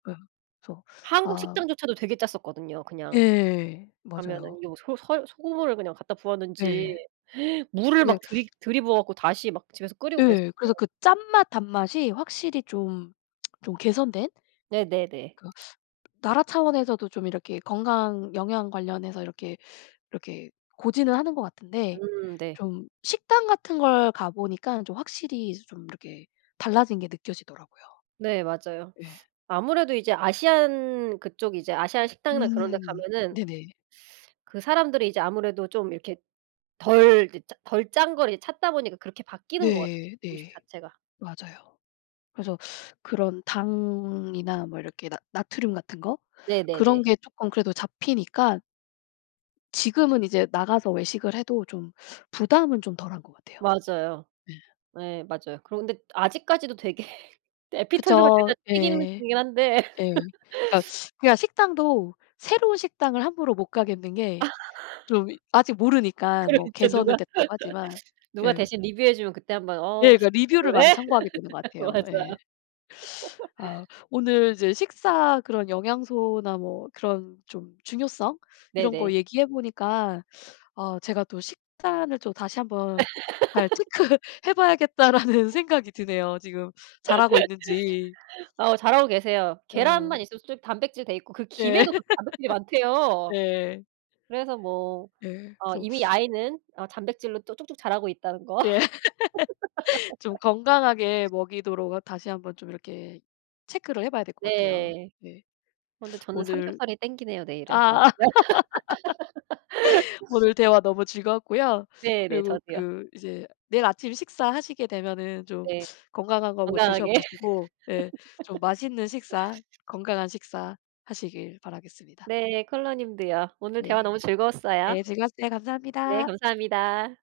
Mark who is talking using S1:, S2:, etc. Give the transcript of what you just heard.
S1: 예. 그래서
S2: 한국
S1: 아
S2: 식당조차도 되게 짰었거든요 그냥.
S1: 예.
S2: 가면은
S1: 맞아요.
S2: 요 소 설 소금물을 그냥 갖다
S1: 예.
S2: 부었는지 물을
S1: 그게
S2: 막 들이 들이부어 갖고 다시 막 집에서 끓이고 그랬어요.
S1: 예. 그래서 그 짠맛 단맛이 확실히 좀, 좀 개선된
S2: 네네네.
S1: 그 나라 차원에서도 좀 이렇게 건강 영양 관련해서 이렇게 이렇게 고지는 하는 것 같은데
S2: 음. 네.
S1: 좀 식당 같은 걸 가 보니까 좀 확실히 이제 좀 이렇게 달라진 게 느껴지더라고요.
S2: 네. 맞아요.
S1: 예.
S2: 아무래도 이제 아시안 그쪽 이제 아시안 식당이나 그런 데
S1: 음. 네네.
S2: 가면은 그 사람들이 이제 아무래도 좀 이렇게 덜 드 짜 덜 짠 걸 이제 찾다 보니까 그렇게 바뀌는 것 같아요
S1: 네.
S2: 음식
S1: 네.
S2: 자체가.
S1: 맞아요. 그래서 그런 당이나 뭐 이렇게 나 나트륨 같은 거? 그런
S2: 네네네.
S1: 게 쪼끔 그래도 잡히니까 지금은 이제 나가서 외식을 해도 좀 부담은 좀 덜한 것 같아요.
S2: 맞아요.
S1: 네
S2: 네. 맞아요. 그리고 근데 아직까지도 되게 애피타이저가
S1: 그쵸.
S2: 죄다 튀긴
S1: 예.
S2: 음식이긴 한데.
S1: 예. 그러니까 그냥 식당도 새로운 식당을 함부로 못 가겠는 게 좀 아직 모르니까.
S2: 그래
S1: 뭐
S2: 진짜
S1: 개선은
S2: 누가
S1: 됐다고 하지만.
S2: 누가
S1: 예.
S2: 대신 리뷰 해주면 그때 한번 "어
S1: 예. 그 리뷰를
S2: 그래?"
S1: 많이 참고하게 되는 것 같아요.
S2: 맞아요.
S1: 예. 아. 오늘 이제 식사 그런 영양소나 뭐 그런 좀 중요성? 이런
S2: 네네.
S1: 거 얘기해 보니까 어 제가 또 '식단을 또 다시 한번 잘 체크해 봐야겠다.'라는 생각이 드네요. 지금 잘하고 있는지.
S2: 어 잘하고 계세요. 계란만
S1: 어.
S2: 있어도 솔직 단백질 돼 있고 그
S1: 예.
S2: 김에도 그 단백질이 많대요.
S1: 네.
S2: 그래서 뭐
S1: 예.
S2: 어
S1: 그래서
S2: 이미 아이는 어 단백질로 또 쭉쭉 자라고 있다는 거.
S1: 예. 좀 건강하게 먹이도록 아 다시 한번 좀 이렇게 체크를 해 봐야 될 것 같아요.
S2: 네.
S1: 예.
S2: 어 근데 저는
S1: 오늘
S2: 삼겹살이 당기네요 내일은. 어우.
S1: 아.
S2: 네.
S1: 오늘 대화 너무 즐거웠고요.
S2: 네네.
S1: 그리고
S2: 저도요.
S1: 그 이제 내일 아침 식사 하시게 되면은 좀
S2: 네.
S1: 건강한 거 뭐 드셔
S2: 건강하게.
S1: 보시고 네 좀 맛있는 식사 건강한 식사 하시길 바라겠습니다.
S2: 네. 콜러 님도요. 오늘 대화
S1: 네.
S2: 너무 즐거웠어요.
S1: 네. 즐거웠어요.
S2: 네.
S1: 감사합니다.
S2: 감사합니다.